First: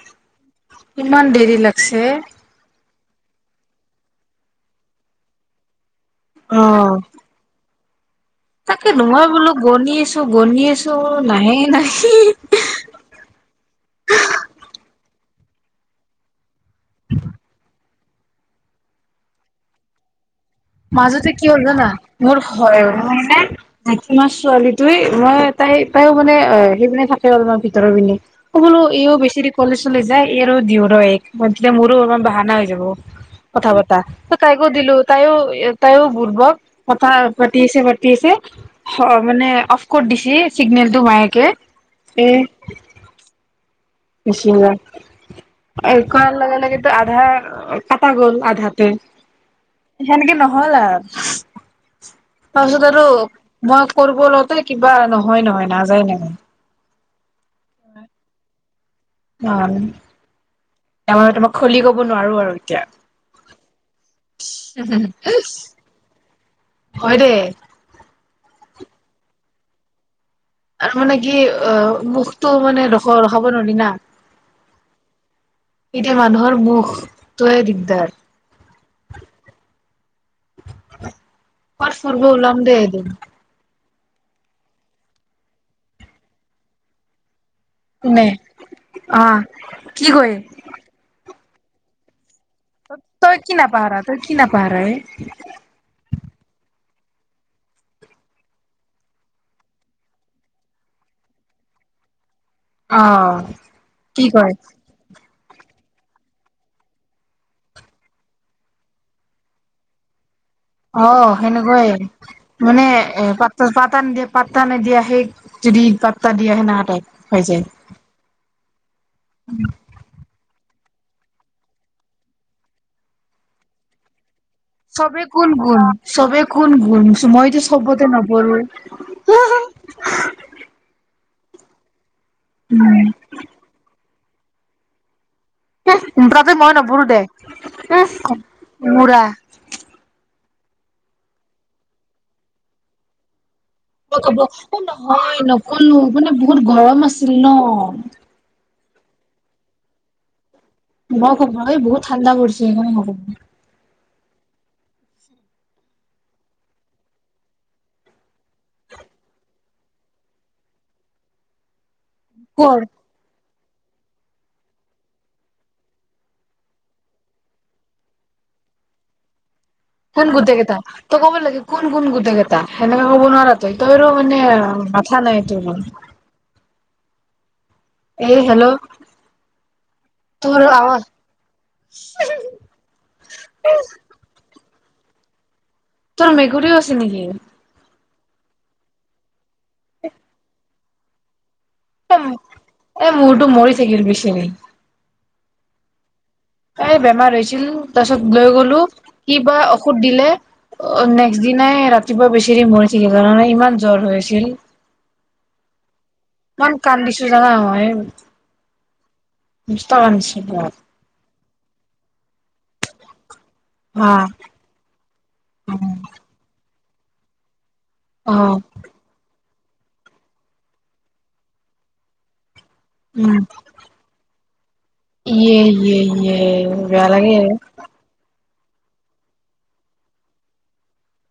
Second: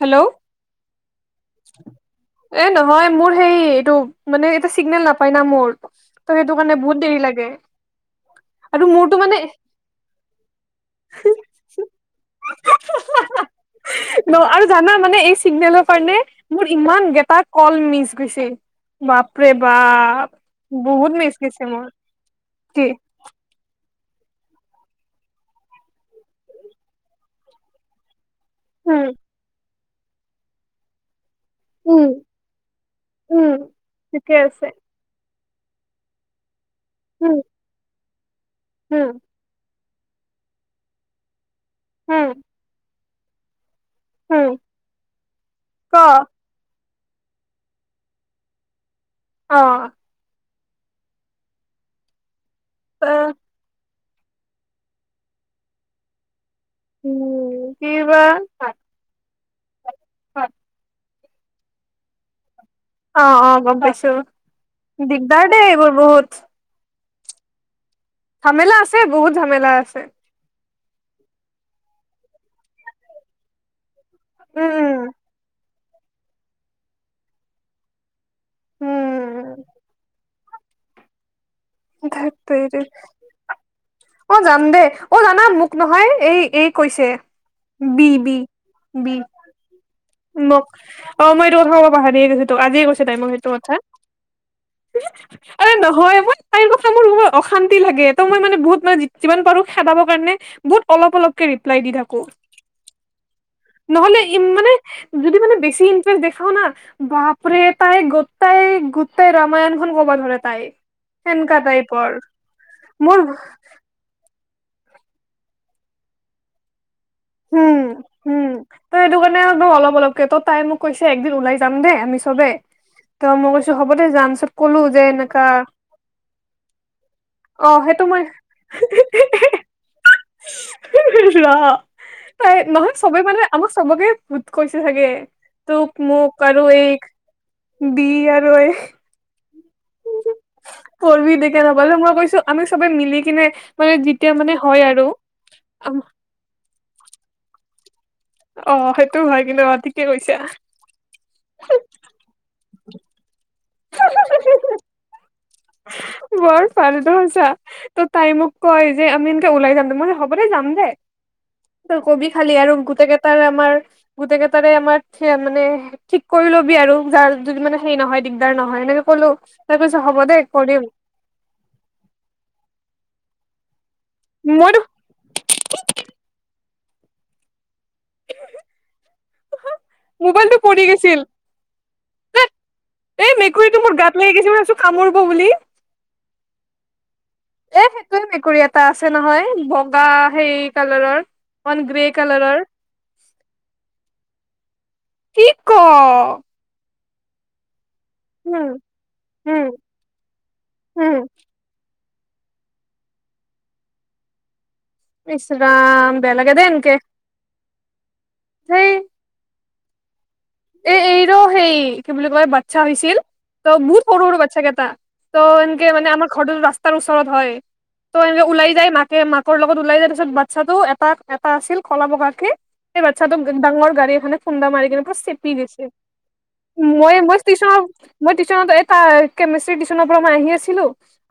Hello কিমান দেৰি লাগছে? হয় মোৰ সেই এইটো মানে এটা চিগনেল নাপায় না মোৰ। ত সেইটো কাৰণে বহুত দেৰি লাগে। আৰু তাকেতো মোৰতো মই মানে বোলো বনিছো। মই বনিয়ে। চ নাহেই নাহে। ন আৰু জানা মানে এই চিগনেলৰ কাৰণে মোৰ ইমান গেটা কল মিচ গৈছে বাপৰে বাপ। বহুত মাজতে মিচ কি হল গৈছে মোৰ জানা মোৰ হয় কি মানে। তোমাৰ ছোৱালীটোৱে মই তাই তায়ো মানে সেই পিনে থাকে আৰু তোমাৰ অলপ ভিতৰৰ পিনে। লো এইও উম বেছেৰী কলেজ। চলে যায় এইৰো দিউ ৰ এইক। মোৰো উম অলমান বাহানা হৈ যাব উম কথা পতা ঠিকে আছে তাইকো দিলো তাইও। এটাইও বুৰ্বক। কথা উম পাতি আছে? কি হৈছে হ উম মানে অ। ক'ত দিছে চিগনেল টো মায়েকে। হম চিত্ৰায়ন ক এলক লাগে। আধা কটা গ'ল আধাতে অ সেনেকে নহয় হল তাৰপিছত আৰু আৰু মই কৰিব লওতে কিবা নহয় নহয় নাযায় নহয় উম কিবা অ হয় তামেনে তোমাক খুলি ক'ব নোৱাৰো আৰু এতিয়া অ অ গম পাইছো দিগদাৰ দেই এইবোৰ বহুত হয় দে ঝমেলা আছে বহুত ঝমেলা আছে। আৰু মানে কি অ মুখতটো মানে ৰখ ৰখাব নোৱাৰি না উম উম। এতিয়া মানুহৰ মুখ তোয়ে দিগদাৰ। উম। [unintelligible] কৰবাত ফুৰব ধেত ওলাম তেৰি দে এদিন। অ যাম দে অ জানা মোক নহয় এই এই কৈছে। বি নে বি বি অ কি কয় মোক অ মই যও বাহে কেইজনী তোক আজিয় কৈছে তাই মোক তই সেইটো কি কথা নাপাহৰা তই কি নাপাহৰা এ অ নহয় মই মোৰ মত অশান্তি লাগে ত মই মে বহুত ম যিমান পাৰো খেদাব কাৰণে বহুত অলপ অলপকে ৰিপ্লাই দি থাকো অ নহলে কি ই কয় মানে যদি মানে বেছি ইন্টাৰেষ্ট দেখাও না বাপৰে তাই গোটাই গোটাই ৰামায়ন খন ক'ব ধৰে তাই অ সেনকা সেনেকুৱাইে টাইপৰ মানে মোৰ এ পাত পাত অ নিদিয়ে পাতা নিদিয়াহে যদি পাত্তা দিয় আহে না তাই উম উম ত সেইটো কাৰণে একদম অলপ অলপকে ত তাই মোক কৈছে একদিন ওলাই যাম দে আমি চবে ত মই কৈছো হ'ব দে যাম চব চবে কোন গুণ চবে কোন গুণ মইতো অ', সেইটো চবতে মই নপঢ়ো ল হ। তাই নহয় চবে মানে আমাক চবকে উৎকচ ছাগে মই নবুৰো দে বি আৰু এই মৰা। মই কৈছো আমি চবে মিলি কিনে মানে মই যেতিয়া কব মানে হয় আৰু নহয় নকলো আম- মানে বহুত গৰম আছিল ন অ সেইটোও হয় কিন্তু অ ঠিকে কৈছা মই খবৰ বহুত ঠাণ্ডা পছে কিমান বৰ ফালটো হৈছা তাই মোক কয় যে আমি এনকে ওলাই যাম দে মই হব দে যাম দে কবি খালি আৰু কৰ গোটেই কেইটাৰ আমাৰ গোটেই কেইটাৰে আমাৰ মানে ঠিক কৰি লবি আৰু যাৰ যদি মানে হেৰি নহয় দিগদাৰ নহয় এনেকে কলো তাই কৈছে হ'ব কোন দেই গোটেই কেইটা ত ক'ব লাগে কোন কোন গোটেই কেইটা সেনেকে ক'ব নোৱাৰা তোৰো মানে মইতো মাথা নাই তোৰ এ হেল্ল' মোবাইলটো তোৰ পৰি আৱাজ গৈছিল এ এই মেকুৰীটো মোৰ গাত লাগি গৈছিল কামুৰিব বুলি তোৰ মেকুৰীও আছে নেকি সেইটোে মেকুৰী এটা আছে নহয় বগা হেই কালাৰৰ গ্ৰে কালাৰৰ এ মোৰতো মৰি থাকিল বিছেৰি কি ক তাই বেমাৰ হৈছিল তাৰপিছত লৈ উম গ'লো কি বাা উম ঔষধ দিলে অ উম নেক্সট দিনাই ৰাতি ৰাতিপুৱা বেছেৰি মৰি থাকিল নহয় ইমান জ্বৰ হৈ আছিল ইচ্ ৰাম বেয়া ইমান কান্দিছো জানা মই হয় [inaudible] সেই ইস্তন এ এই ৰ সেই কি বুলি কয় বাচ্ছা হৈছিল বহুত অ সৰু সৰু বাচ্ছা কেইটা ত এনকে আমৰ ঘৰতো ৰাস্তাৰ তাৰ ওচৰত হয় ত অ এনেকে ওলাই যায় মাাকে ম তোৰ লগত ওলাই যায় পিছত বাচ্ছা টো এটা এটা আছিল কলা বগাকে এই উম বাচ্ছাটোম ডাৰ গাড়ী এখে খুন্দা মাৰি কিনে পশিম এয়ে এয়ে বেয়া লাগে টিউচনৰ মই এটা কেমিষ্ট্ৰি টিশ্যনৰ পৰা মই আহি আছিলো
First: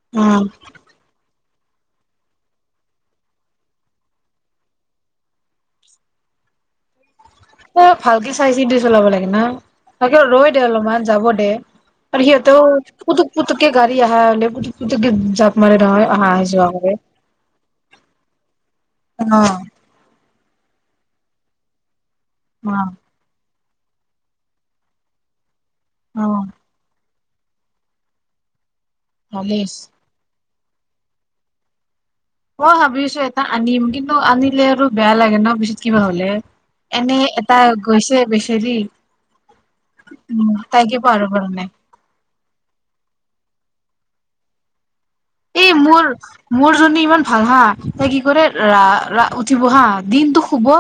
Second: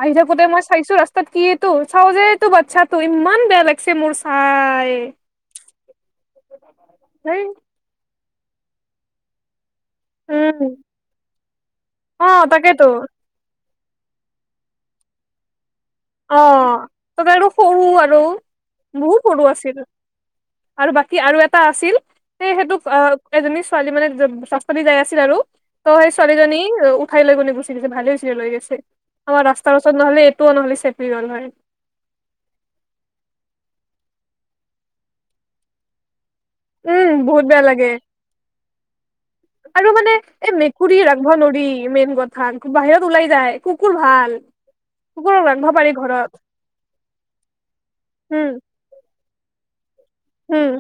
আহি উম থাকোতে মই চাইছো ৰাস্তাত কি ত চাও যে তোৰ বাচ্ছা তো ইমান বেয়া লাগিছে মোৰ চাই ত ভালকে চাই চি টি চলাব লাগে না তাকে ৰয় দে উম অলপমান যাব দে আৰু অ সিহঁতেও তাকেতো পুতুক পুুতুক কে গাড়ী আহা পুতুক পুতুকে যাওক অ টগাৰটো সৰু আৰু বহুত অ সৰু আছিল বাকী কি আৰু এটা আছিল সে অ সেইটোক আ এজনী ছ ছোৱালী মানে [unintelligible] যাই আছিল আৰু ত সেই অ ছোৱালী জনি অ ওট খাই লৈ গ কোনে গুচি গৈছে ভালে হৈছে লৈ গৈছে আমাৰ ভালেই ৰাস্তাৰ হৈছে। ওচৰত নহ'লে ত নহলে চে [unintelligible] হয় অ ভাবিছো এটা আনিম কিন্তু আনিলে আৰু বেয়া লাগে ন পিছত কিবা হলে এনেই উম বহুত এটা বেয়া লাগে গৈছে বেচেৰি আৰু মানে উম এই তাই কে মেকুৰী পাৰ ৰাখব পৰা নোৱাৰি নাই মেইন কথা বাহিৰত ওলাই যায় কুকুৰ ভাল কুকুৰক ৰাখিব এই পাৰি মোৰ ঘৰত মোৰ জনী ইমান ভাল হা তাই কি কৰে উম ৰা ৰা উত ঠিব হা দিনটো শুব উম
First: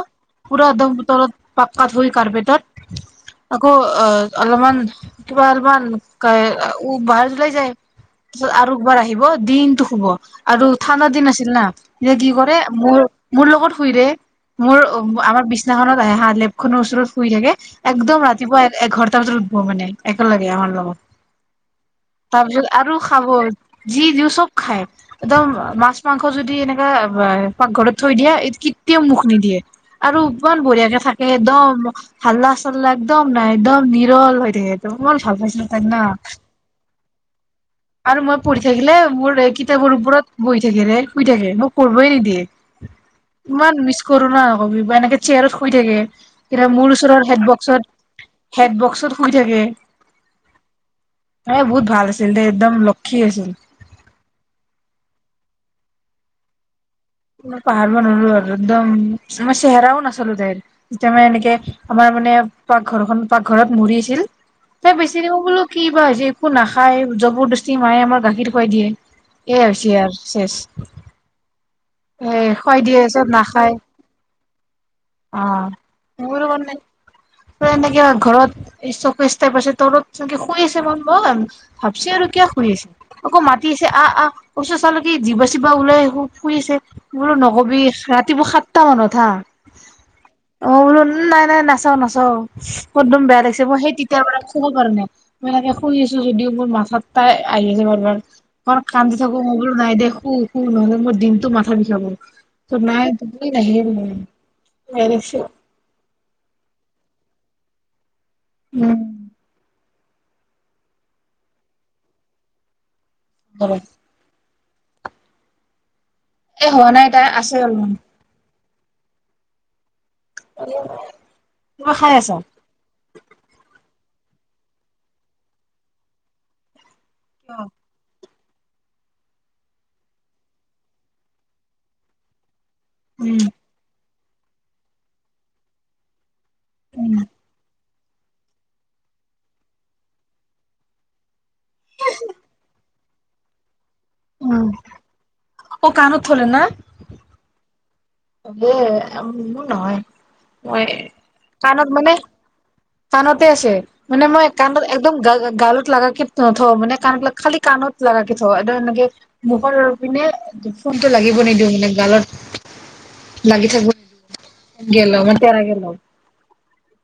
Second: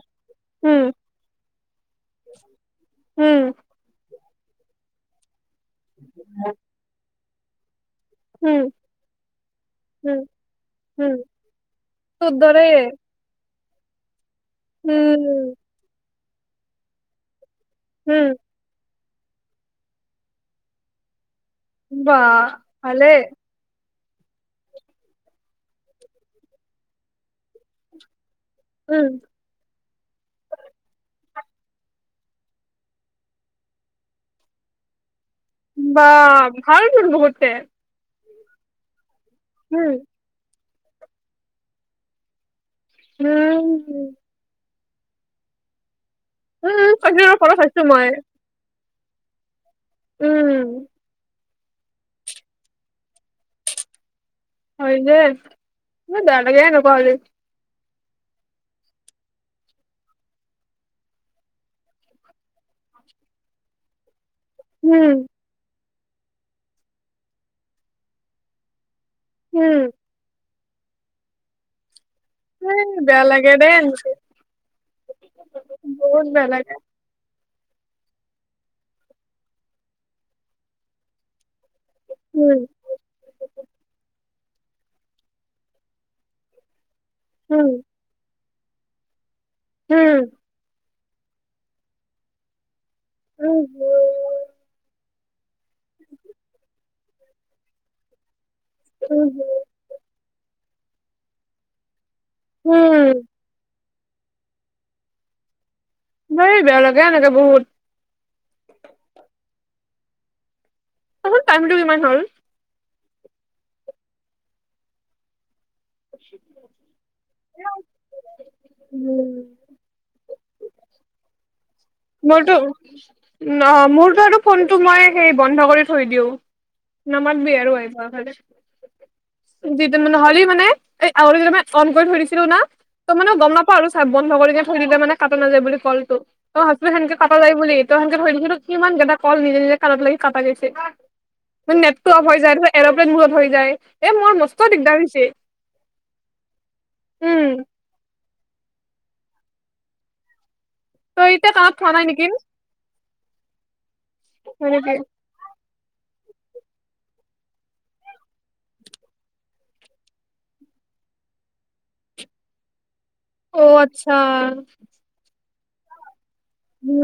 পুৰা উম একদম বতৰত পাক্কাত কাৰ্পেটত উম আকৌ অ অলপমান কেবাৰ মান উকায়ে ও বাৰ লৈ যায় তাৰছত উম আৰু একবাৰ আহিব দিনটো শুব উম আৰু ঠান্দা উম দিন আছিল না কি তোৰ কৰে দৰে মোৰ মোৰ লগত শুইৰে মোৰ উম আমাৰ বিচনাখনত আহে হাত লেপখনৰ ওচৰত শুই থাকে উম একদম ৰাতিপুৱা এঘৰ তাৰপিছতো [unintelligible] একে লগে আমাৰ লগত। বা তাৰপিছত আৰু ভালে খাব যি জুছ চব খাই একদম মাছ মাংস যদি এনেকা পাকঘৰত থৈ দিয়ে কেতিয়াও উম মুখ নিদিয়ে আৰু ইমান বঢ়িয়াকে থাকে একদম হাল্লা চাল্লা একদম নাই একদম নিৰল হৈ থাকে একদম বা ভাল তোৰ বৌহতে আৰু মই পঢ়ি থাকিলে মোৰ তেই কিতাপৰ উপৰত বহি থাকে ৰে শুই থাকে মোক পঢ়িব‌ই নিদিয়ে ইমান মিচ উম কৰো না হবি বা এনেকে চেয়াৰত শুই থাকে কেতিয়াবা উম মোৰ ওচৰৰ কাজিৰঙাৰ হেড ফটো চাইছো বক্সত মই হেড বক্স তত শুই থাকে উম এ বহুত ভাল আছিল দেই একদম লক্ষী আছিল হয় দেই নালাগে হেনে কোৱা হলে ধাৰ আৰু নল‌ওঁ আৰু একদমই জোৰচে এৰাও নাছিলো তাইৰ যেতিয়া মানে এনেকে আমাৰ মানে পাকঘৰখন পাকঘৰত মৰি আছিল এ উম বেছি দিব বোলো কি বা হৈছে একো নাখায় জবৰদস্তি মায়ে আমাৰ গাখীৰ খুৱাই দিয়ে এই উম হৈছে আৰু শেষ এ হয় এই দি বেয়া এইচব লাগে দেই নাখায় এনেকে অ বহুত মোৰ বেয়া লগত লাগে নে এনেকে ঘৰত স্তপেজ তাইপ আছে তলত ছাগে শুই আছে ম‌ই মন ভাবছি আৰু কিয় উম শুই আছে আকৌ মাতি আছে আহ আহ ওচৰ চালো কি জিভা চিভা ওলাই আহো শুই আছে বোলো নক'বি ৰাতিপুৱা সাত তা মানত হা হম মই বোলো নাই নাই নাচাওঁ নাচাওঁ অহ্ একদম বেয়া উম লাগিছে মই সেই তেতিয়া পৰা শুব পাৰা নাই মই এনেকে শুই আছো যদিও মোৰ মাথাত তাই আহি আছে বাৰ বাৰ। কল কান্দি উম থাকো মই বোলো নাই দেখোঁ। নহ'লে মই দিনটো মাথা বিষাব ত নাই ত উম ন ম ম নিশ ন বেয়া লগে এনেকে বহুত উম অ টাইমটো কিমান হল হয় [unintelligible] এ হোৱা নাই তাই আছে অলপমান। উম অ ম তো অ মোৰ ফোনটো মই সেই বন্ধ কৰি থৈ দিওঁ। নামাতিবি আৰু আহিব খালে যিদিন নহ'লে মানে এই আগ দু মানে অন কৰি থৈ দিছিলো না তো মানে উম গম নাপাওঁ আৰু। বন্ধ কৰি কিনে থৈ দিলে মানে কাটো নাযায় বুলি কলটো অ হেকে কাপ যাই বুলি কে ধৰি কিন্তু সমানকেইটা কল নিজে নিজে কত লাগি কাটা গৈছে নেট টো অফ হৈ যায় ত এৰপ্লেইন মূত হৈ যায় এ মই নষ্ট উম দিগদাৰ হৈছে অ কাণত উম। ম নহয় মই তই এতিয়া কানত থালা নেকি কানতে আছে মানে মই হয় কানত নেকি একদম গ গত ল কে নথওঁ মানে কাণবিলাক খালি কাণত লাগ কে থওঁ এ এনেকে মুখৰ পিনে ফোনটো লাগিব নিদিওঁ মানে গালত অ লাগি থাক গ আচ্ছা মানে তেৰা কে ল উম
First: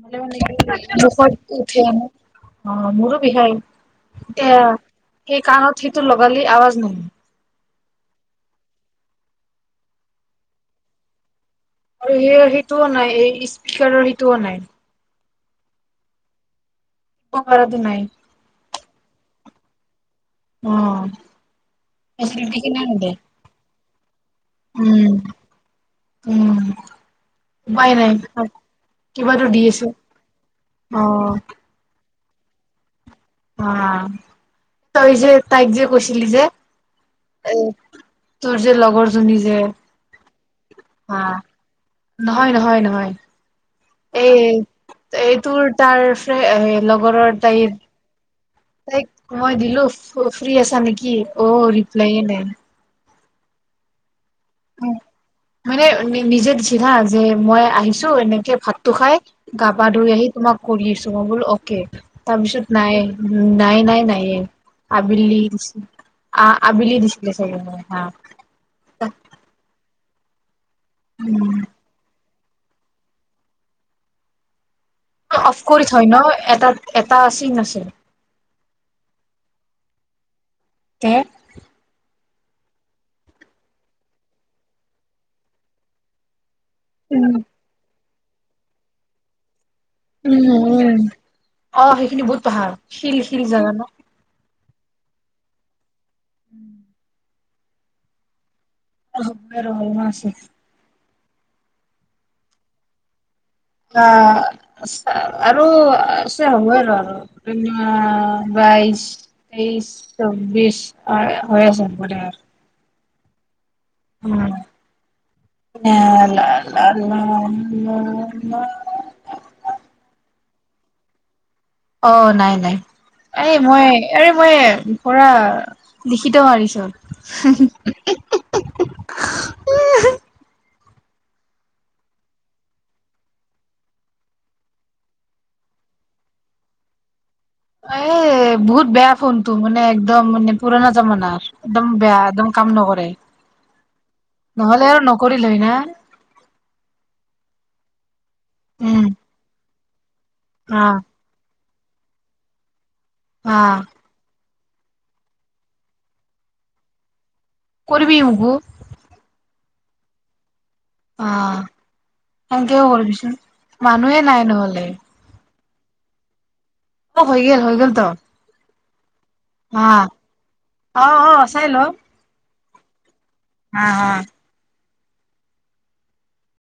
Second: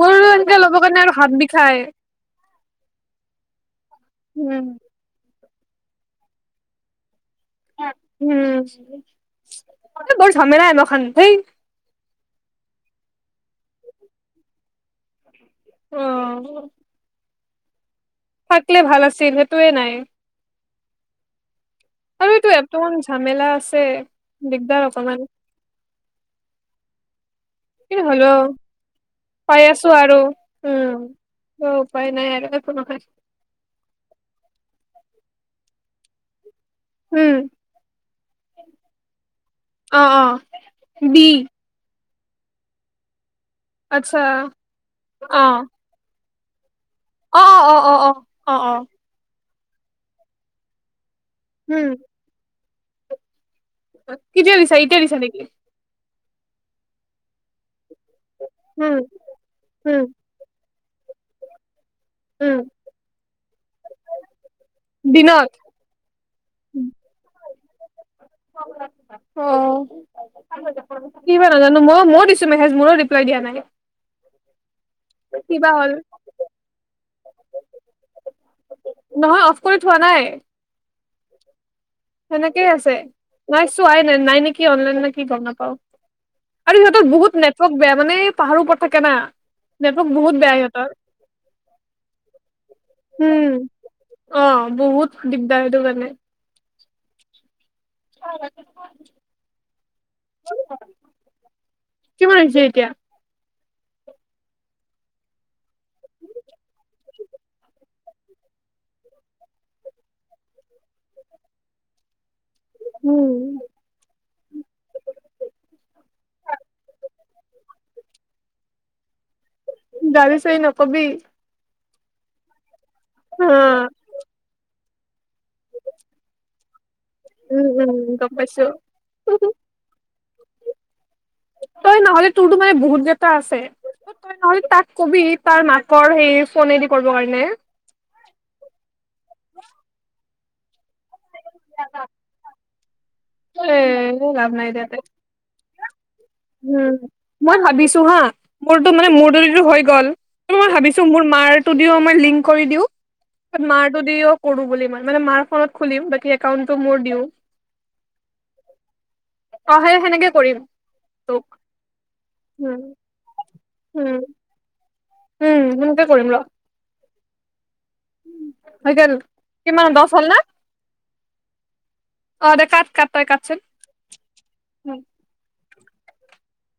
মোৰো মানে এনেকয়া কি ল'বৰ কাৰণে আৰু মুখত হাত বিষাই উঠে অ মোৰো বিষাই এ উম এই কানত হত লগালে আৱজ ন উ বৰ জেমেলা আ ম খানথ আৰু সেই সেইটোও নাই এই স্পকাৰৰ সেইটোও নাই অ ঘৰ তে নাই থাকে ভাল আছিল সেইটোয়ে নাই উম আৰু এইটো এটমান ঝামেলা আছে দিগদাৰ উম অকমান উম উপায় কি নাই হ'লে ও কিবাতো দি পাই আছে আছো আৰু উম অ' উম উপায় নাই আৰু নহ অ তই যে তাইক যে কৈছিলি যে উম এ তোৰ যে লগৰজনী যে অ অ হা বি নহয় নহয় নহয় আচ্ছা এ এই অ তোৰ তাৰ এই লগ গৰৰ অ তাই অ অ অ অ অ অ তাইক মই দিলোঁ ফ্ৰি আছা নেকি অ ৰিপ্লাই নাই অ কি আনিছা ইতিয়া নিছা নেকি তুমি নিজে দিছিলা যে মই আহিছো ছো এনেকে ভাতটো উম খাই গা পা উম ধুই আহি তোমাক কৰি আছো বল অকে তা উম পিছত নাই উম। নাই নাই নায়ে। আবেলি দিনত আ আবেলি দিছিলে হ অ কিবা নাজানো মই মইও দিছি মেচেজ মোৰো ৰিপ্লাই দিয়া নাই। অফ কিবা কৰি হ'ল থয় ন এটাত এটা আছিল নাছিল নহয় অফ কৰি থোৱা নাই তে সেনেকেই আছে নাই চোৱাই নাই নাই নেকি অনলাইন নেকি গম নাপাওঁ। আৰু সিহঁত বহুত নেটৱৰ্ক বেয়া মানে পাহাৰো প থাকে না নেটৱৰ্ক উম বহুত বেয়া সিহঁতৰ উম অ সেইখিনি বহুত ভাল শিল শিল উম জাগা ন অ বহুত দিগদাৰ সেইটো মানে হয়। অ বে ৰ হল ম আছে কিমান আহিছে এতিয়া অ আৰু হব আৰু আৰুন বাইশ তেইশ চৌবিশ হয় আছে হ'ব পাৰে আৰু উম। উম [unintelligible] তালি চেই নকবি অ নাই নাই অ এ মই আৰে মই পৰা লিখিত মাৰিছ৷ উম-উম গম পাইছো ৷ তই নহলে তোৰতো মানে বহুত কেটা আছে তই নহলে তাক কবি তাৰ মাকৰ সেই ফনেদি কৰিব কাৰণে ৷ এ বহুত বেয়া ফোনটো মানে একদম মানে পুৰণা জামানা ৷ একদম বেয়া একদম কাম নকৰ এ নহলে আৰু নকৰিলে হয় না? উ মই ভাবিছো হা মোৰতো উম মানে মোৰ দৰিতো হয় কল ত মই অ ভাবিছো মোৰ মাৰ ষ্টুডিঅ' মই লিংক কৰি দিওঁ অ ত মাৰটো দিওক কৰো বুলি মই মানে মাৰ ফনত খুলিম বাকী একাওণ্টতো মোৰ দিও৷ কৰিববি উ গ অ সে সেনেকে কৰিম ৷ অ সনেকেও কৰিবিচোন উম মানুহে নাই নহ'লে৷ উম হেনেকে কৰিম ৰ ৷ অ হৈ গেল হৈ গ'ল ৷ ত হয় গ'ল কিমান অ দছ হল না? অ অ চাই ল৷ অ দে কাট কাট ৷ অহ অহ উম